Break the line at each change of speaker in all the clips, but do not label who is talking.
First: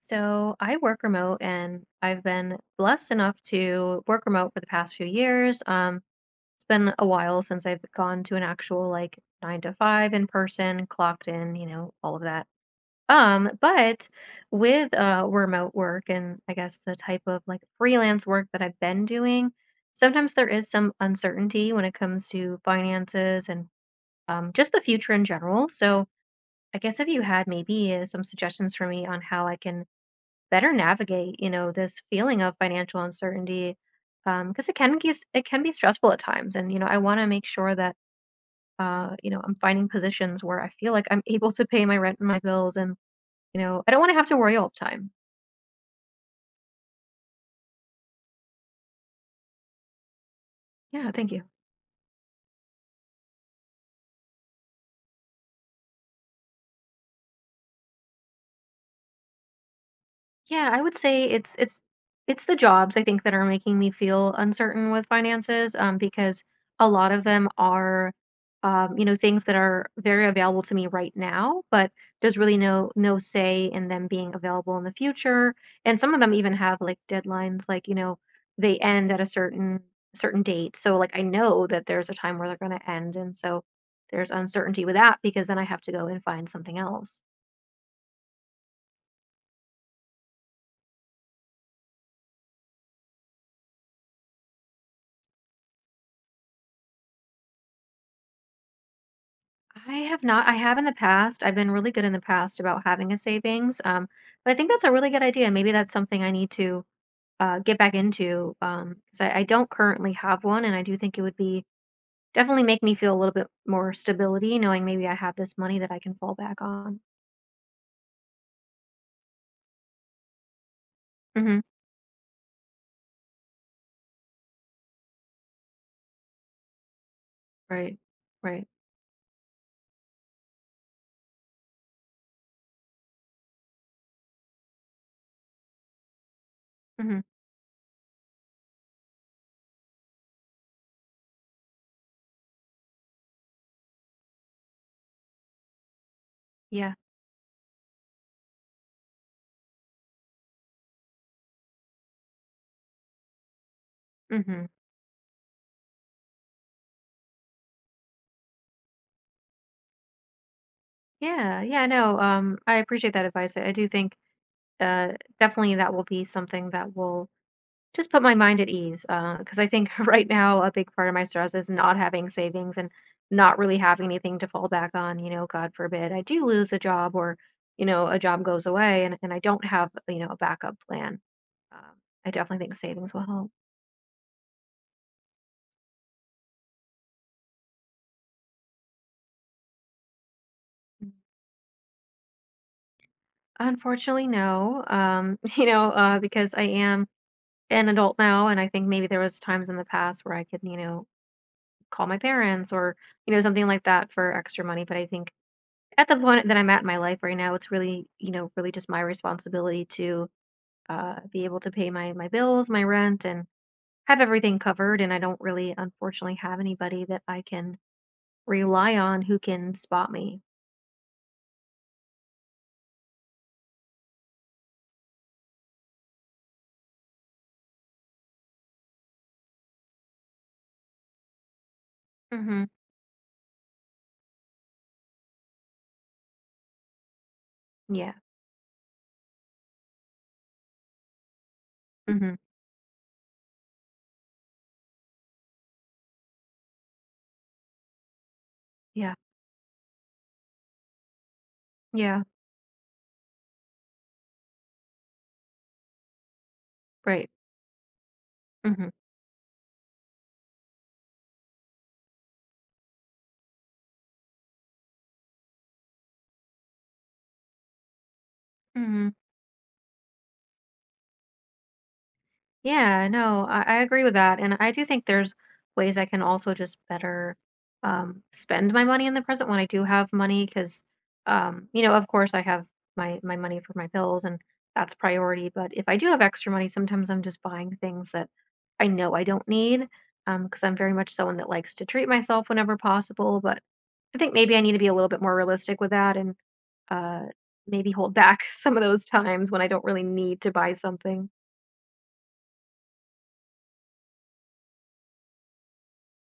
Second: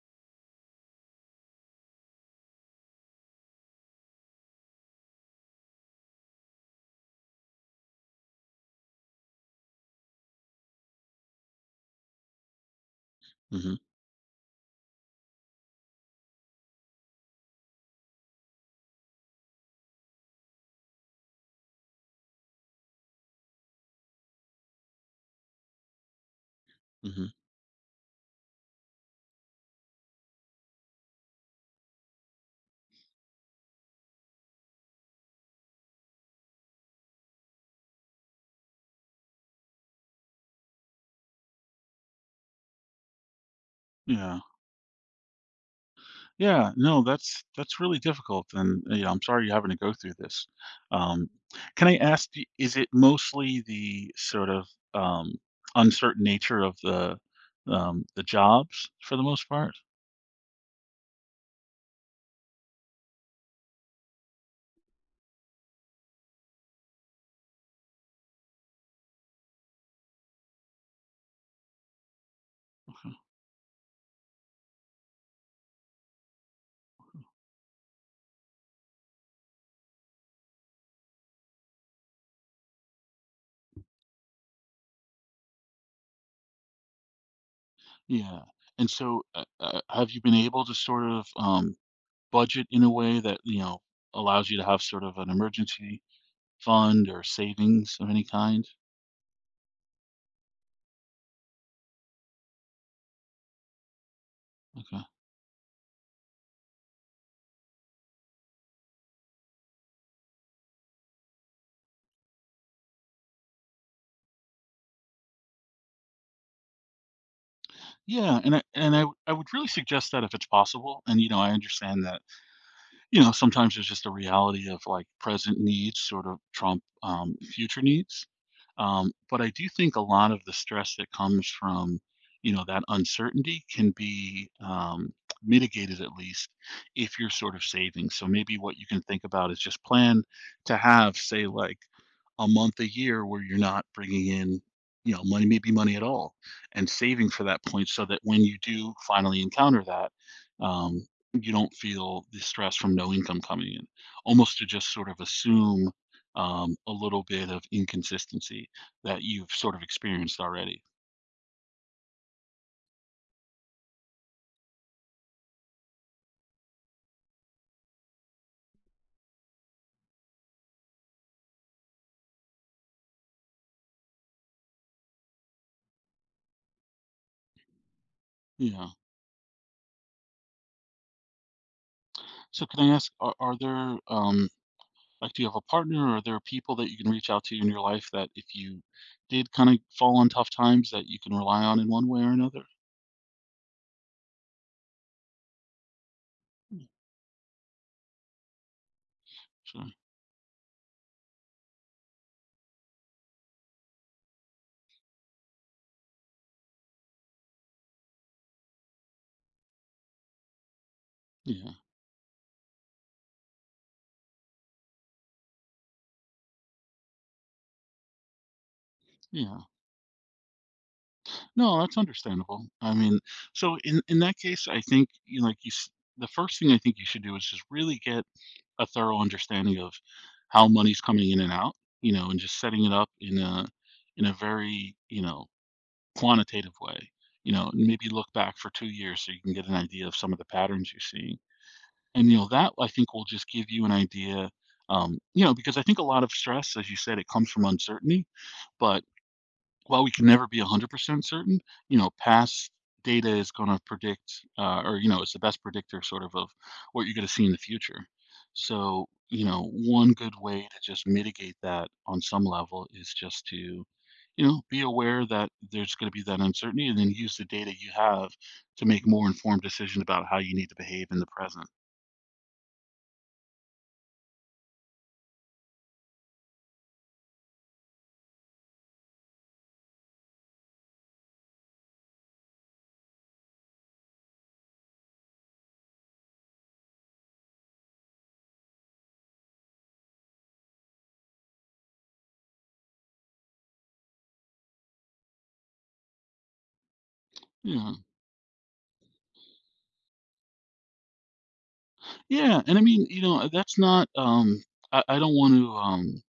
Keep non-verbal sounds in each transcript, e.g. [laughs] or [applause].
So I work remote, and I've been blessed enough to work remote for the past few years. It's been a while since I've gone to an actual, like, nine to five in person, clocked in, you know, all of that. Um,
hmm
but with uh remote work and, I guess, the type of like freelance work that I've been doing, sometimes there is some uncertainty when it comes to finances and just the future in general. So I guess if you
hmm
had maybe some suggestions for me on how I can better navigate, you know, this feeling of financial uncertainty, because it can be stressful at times, and, you know, I wanna make sure that, you know, I'm finding positions where I feel like I'm able to pay my rent and my bills and, you know, I don't wanna have to
Yeah.
worry all the time.
Yeah. No, that's really difficult, and you know, I'm sorry you're having to go through this.
Yeah,
Um,
thank you.
can I ask, is it mostly the sort of um, uncertain nature of the jobs for the most part?
Yeah, I would say it's the jobs, I think, that are making me feel uncertain with finances, because a lot of them are, you know, things that are very available to me right now, but there's really no say in them being available in the future. And some of them even have like deadlines, like, you know, they end at a certain date. So, like, I know that there's a time where they're going to end, and so there's uncertainty with that because then I have to go and find something else.
Yeah. And so, have you been able to sort of budget in a way that you know allows you to have sort of an emergency fund or savings of any kind?
I have not. I have in the past. I've been really good in the past about having a savings. But I think that's a
Okay.
really good idea. Maybe that's something I need to get back into, because I don't currently have one, and I do think it would be definitely make me feel a little bit more stability, knowing maybe I have this money that I can fall back on.
Yeah, and I would really suggest that if it's possible, and, you know, I
Hmm.
understand that, you know, sometimes it's just a reality of like present needs sort of trump future
Right,
needs.
right.
But I do think a lot of the stress that comes from, you know, that uncertainty can be mitigated at least if
Mm-hmm.
you're sort of saving. So maybe what you can think about is just plan to have, say, like a month a year where you're not bringing in, you know, money, maybe money at all, and
Yeah.
saving for that point so that when you do finally encounter that, um, you don't feel the stress from no income coming in, almost
Mm-hmm.
to just sort of assume a little bit of inconsistency that you've sort of experienced already.
Yeah. Yeah. No. I appreciate that advice. I do think, uh, definitely that will be something that will just put my mind at ease, because I think [laughs] right now a big part of my stress is not having savings and not really having anything to fall back on, you know, God forbid I do lose a job or, you know, a job goes
Yeah.
away and, I don't have, you know, a backup plan. Um, I definitely
So
think
can I ask,
savings will
are,
help.
are there like, do you have a partner or are there people that you can reach out to in your life that if you did kind of fall on tough times that you can rely on in one way or another?
Unfortunately, no. [laughs] You know, because I
Mm.
am an adult now, and I think maybe there was times in the
Sure.
past where I could, you know, call my parents or, you know, something like that for extra money. But I think, at the point that I'm at in my life right now, it's really, you know, really just my responsibility to be able to
Yeah.
pay my bills, my rent, and have everything covered. And I don't really, unfortunately, have anybody that I can rely on who
Yeah.
can spot me.
No, that's understandable. I mean, so in that case, I think you know, the first thing I think you should do is just really get a thorough understanding of how money's coming in and out, you know, and just
Hmm.
setting it up in a very, you know, quantitative way. You know, and maybe
Yeah.
look back for 2 years so you can get an idea of some of the patterns you see. And
Hmm.
you know, that I think will just give you an idea. You know, because I think a lot of stress, as you said, it comes from uncertainty. But
Yeah.
while we can never be 100% certain, you know,
Yeah.
past data is going to predict, or, you know, it's the best predictor sort of what you're going
Right.
to see in the future.
Hmm.
So, you know, one good way to just mitigate that on some level is just to, you know, be aware that there's going to be that uncertainty and then use the data you have to make
Hmm.
more informed decision about how you need to behave in the present.
Yeah, no, I agree with that. And I do think there's ways I can also just better, spend my money in the present when I do have money, because, you know, of course I have my money for my bills, and that's priority. But if I do have extra money, sometimes I'm just buying things that I know I don't need, because I'm very much someone that likes to treat myself whenever possible. But I think maybe I need to be a little bit more realistic with that and, uh, maybe
Yeah.
hold back [laughs] some of those times when I don't really need to buy something.
Yeah. And I mean, you know, that's not, I don't want to,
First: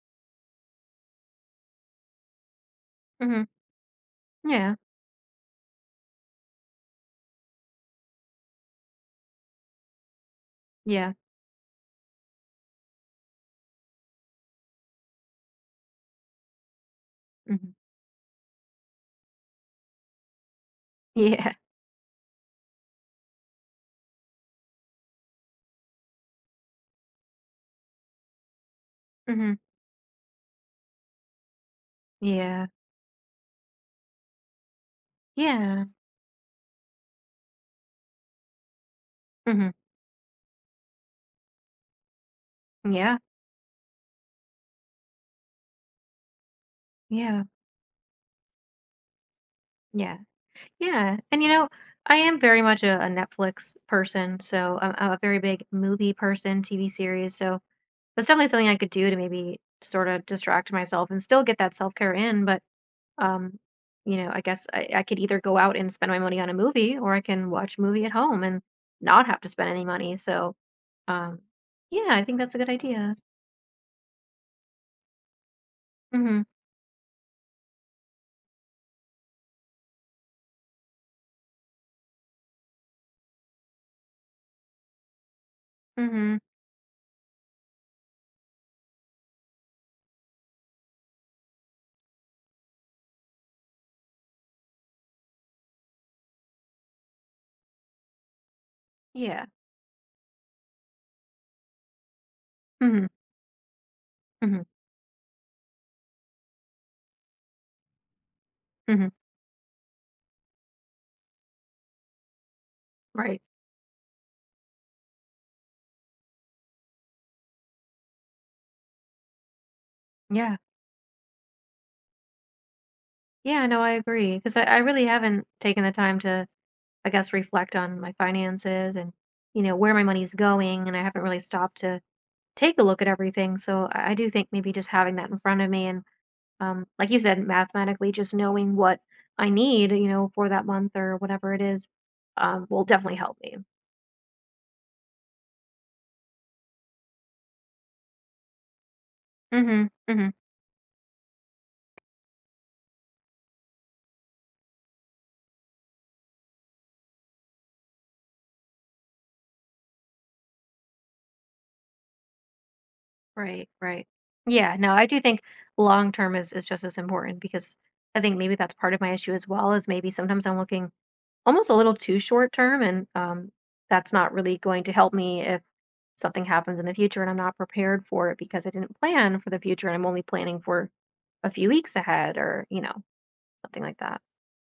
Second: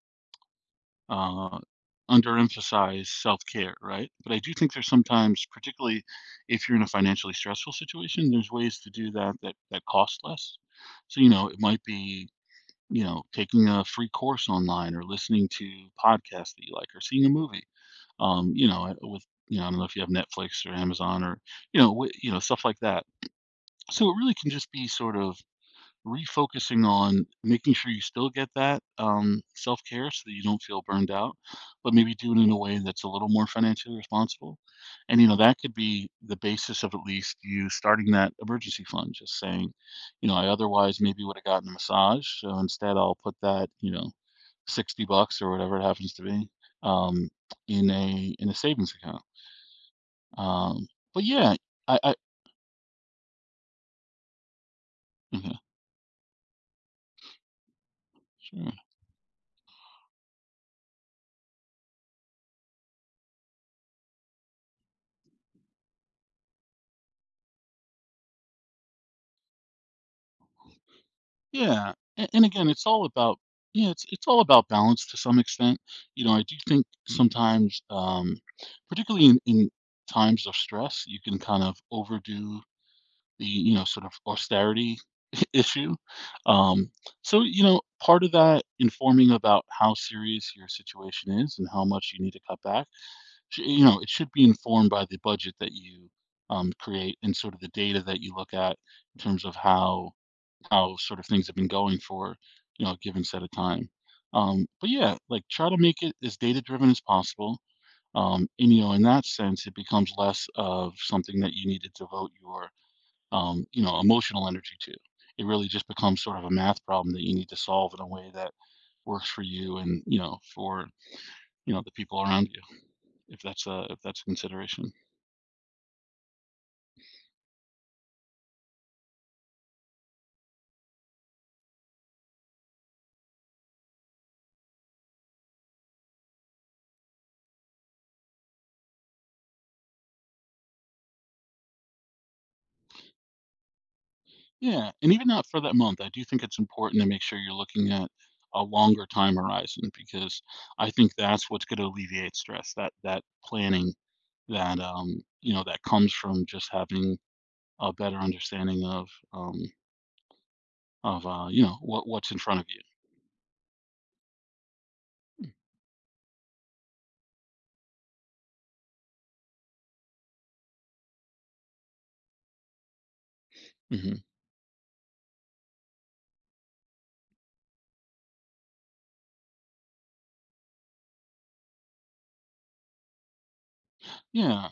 uh, underemphasize
Hmm.
self-care, right? But I do think
Yeah.
there's sometimes, particularly if you're in a financially stressful situation, there's ways to do that that cost less.
Yeah.
So, you know, it might be, you know, taking a free course online or listening to podcasts that you like or seeing a movie.
Mhm.
You know, with you know, I don't know if you have Netflix or Amazon or
Yeah.
you know, you know, stuff like that. So it really can just be sort of refocusing on making sure you still get that,
Mhm.
self-care so that you don't feel burned out, but maybe do it in a
Yeah.
way that's a little more financially responsible. And, you know, that could
Yeah.
be the basis of at least you starting that emergency fund, just
Mhm.
saying, you know, I otherwise maybe would have gotten a massage, so instead I'll
Yeah.
put that, you know, 60 bucks or whatever it happens to be, um,
Yeah.
in a savings account.
Yeah.
Um,
Yeah.
but
And you
yeah,
know,
I
I am very much a Netflix person, so I'm a very
mhm,
big movie person, TV series. So that's definitely something
sure.
I could do to maybe sort of distract myself and still get that self care in. But, um, you know, I guess I could either go out and spend my money on a movie, or I can watch a movie at home and not have to spend any money. So, um,
Yeah,
yeah, I
a
think
and
that's a
again,
good
it's all
idea.
about yeah, it's all about balance to some extent. You know,
Mhm.
I do think sometimes, particularly in times of stress, you can kind of overdo the, you know, sort of austerity [laughs] issue.
Mhm.
Um, so, you know, part of that informing about how serious your situation is and how much you need to cut back, sh you know, it should be informed by the budget that you, create and sort of the data that you look at in terms
Yeah.
of how sort of things have been going for, you know, a
Mhm,
given set of time.
mhm,
But yeah, like try to make it as data driven as possible. And you know, in
mhm,
that sense, it becomes less of something that you need to devote your
right.
you know, emotional energy to. It really just becomes sort of a math problem that you need to solve in a way that works for you and you know
Yeah,
for you know the people around you if
yeah,
that's
no,
a
I
if that's a
agree, 'cause I
consideration.
really haven't taken the time to, I guess, reflect on my finances and, you know, where my money's going, and I haven't really stopped to take a look at everything, so I do think maybe just having that in front of me and, like you said, mathematically just knowing what I need, you know, for that month or whatever it is, will definitely help me.
Yeah, and even not for that month, I do think it's important to make sure you're looking at a longer time
Mhm,
horizon
mhm.
because I think that's what's going to alleviate stress. That that planning that you know that comes from just having a better understanding of you know what what's in front of
Right, right. Yeah, no, I do think long term is just as important, because I think maybe that's part of my issue as well is maybe sometimes I'm looking almost a little too short term, and
you.
that's not really going to help me if something happens in the future and I'm not prepared for it, because I didn't plan for the future and I'm only planning for a few weeks ahead or, you know, something like that.
Yeah,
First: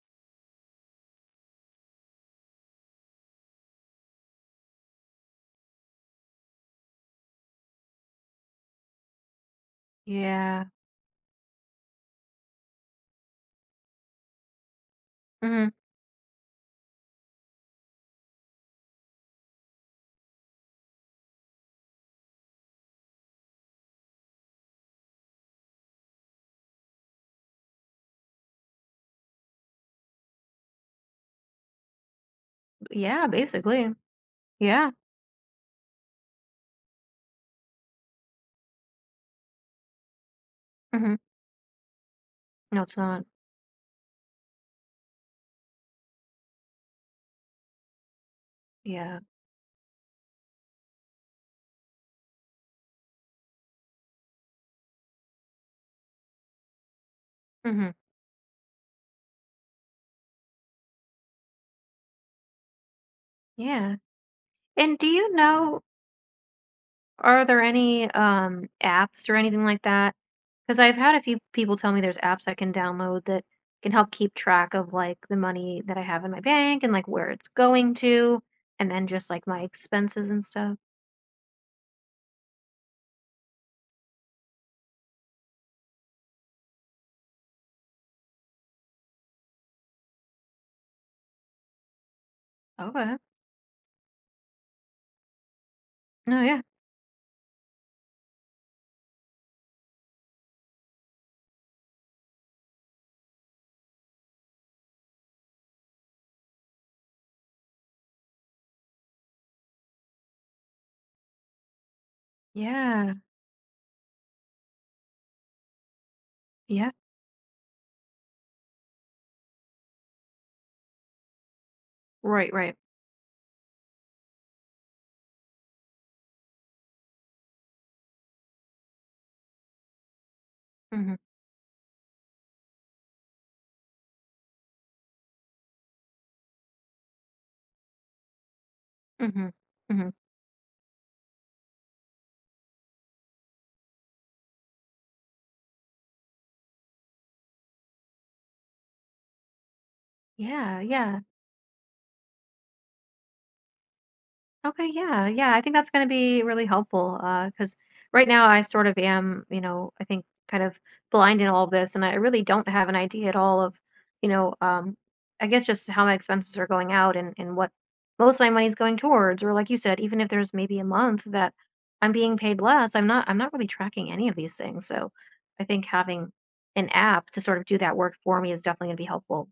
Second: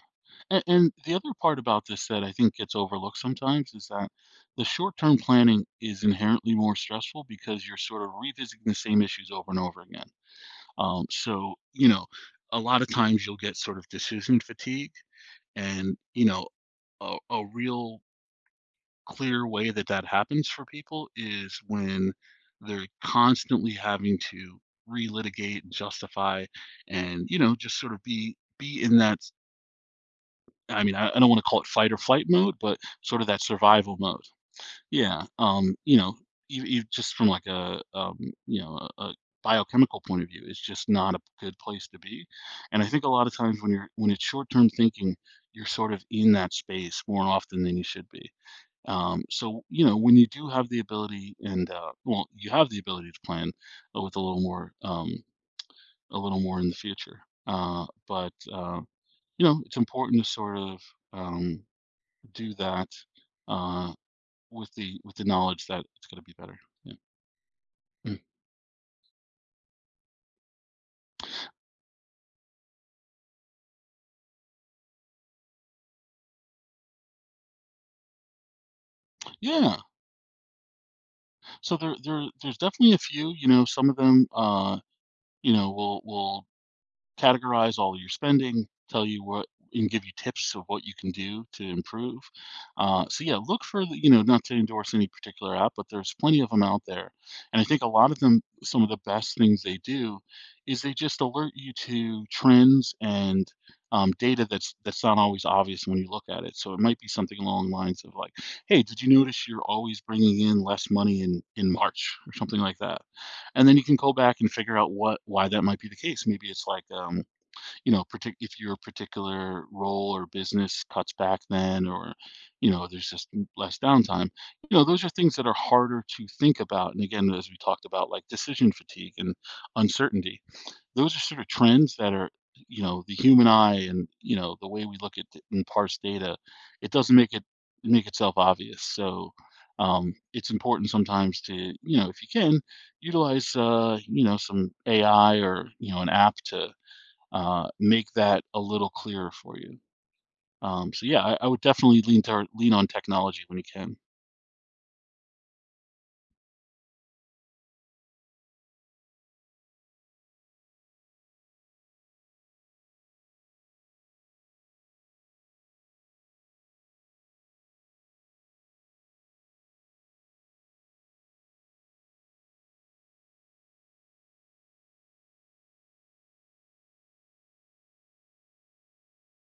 and the other part about this that I think gets overlooked sometimes is that the short-term planning is inherently more stressful because you're sort of revisiting the same issues over and over again.
Yeah.
So, you know, a lot of times you'll get sort of decision fatigue
Hmm.
and, you know, a real clear way that that happens for people is when they're constantly having to relitigate and justify and, you know, just sort of be in that, I mean, I don't want to call it fight or flight mode, but sort
Yeah,
of that
basically.
survival mode.
Yeah.
Yeah, you know, you just from like you know, a biochemical point of view, it's just
Hmm.
not a good place to be, and
No,
I
it's
think a
not.
lot of times when you're when it's short-term thinking, you're sort of in that space more often than you should be.
Yeah.
So, you know, when you do have the ability and, well, you have the ability to plan, with a little more in the future, uh,
Hmm.
but, uh, you know, it's important to sort of, um, do that, uh
Yeah. And do
with the
you
knowledge
know,
that it's going to be better. Yeah.
are there any,
Mm.
apps or anything like that? Because 'Cause I've had a few people tell me there's apps I can download that can help keep track of, like, the money that I have in my bank and, like, where it's going to, and then just, like, my
Yeah.
expenses and stuff.
So there's definitely a few, you know, some of them you know, will categorize all your spending, tell you what and give you tips of what you can do to improve.
Okay.
So yeah, look for the, you know, not to endorse any particular app, but there's plenty
No,
of
yeah.
them out there. And I think a lot of them, some of the best things they do is they just alert you to trends and data that's not always obvious when you look at it. So it might be something along the lines of like, hey, did you notice you're always bringing in less money in March or something like that?
Yeah.
And then you can go back and figure out what why that might be the case. Maybe it's like
Yeah.
you know, if your particular role or business cuts back then, or,
Right,
you
right.
know, there's just less downtime, you know, those are things that are harder to think about. And again, as we talked about, like decision fatigue and uncertainty, those
Mhm.
are sort of trends that are, you know, the human eye and, you know, the way we look at and parse data, it doesn't make it make itself obvious. So,
Mhm. Mhm.
it's important sometimes to, you know, if you can, utilize, you know, some AI or, you know, an app to make that a little clearer for you.
Yeah,
So
yeah.
yeah, I would definitely lean toward lean on technology when you can.
Okay, yeah, yeah. I think that's going to be really helpful because right now I sort of am, you know, I think kind of blind in all of this, and I really don't have an idea at all of, you know, I guess just how my expenses are going out and what most of my money's going towards, or like you said, even if there's maybe a month that I'm being paid less, I'm not really tracking any of these things. So I think having an app to sort of do that work for me is definitely going to be helpful.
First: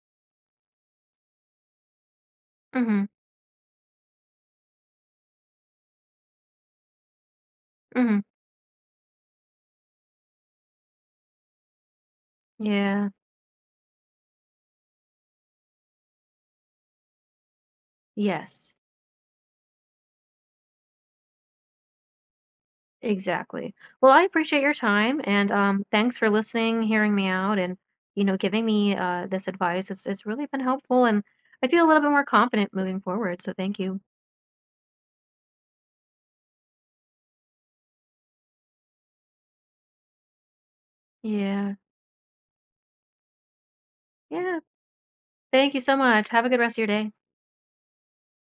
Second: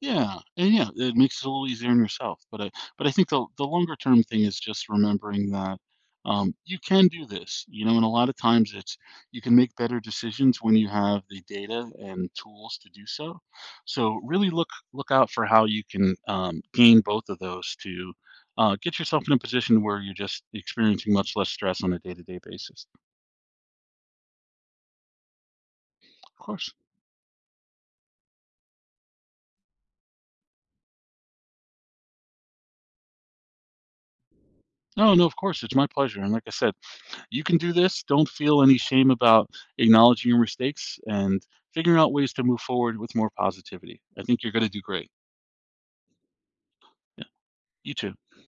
Yeah, and yeah, it makes it a little easier on yourself. But I
Mm-hmm.
but I think the longer term thing is just remembering that you can do this. You know, and a
Mm-hmm.
lot of times it's you can make better decisions when you have the data and tools to do
Yeah.
so. So really look out for how you can gain both of those to
Yes.
get yourself in a position where you're just experiencing much less stress on a day to day basis.
Exactly. Well, I appreciate your time and, thanks for
Of course.
listening, hearing me out, and you know, giving me, this advice. It's really been helpful, and I feel a little bit more confident moving forward. So thank you.
No, no, of course. It's my pleasure. And like I said, you can do this. Don't feel any shame about acknowledging your mistakes and
Yeah,
figuring out ways to move forward with more positivity. I think you're
yeah.
going to do great.
Thank you so much. Have a good rest of your day.
Yeah. You too.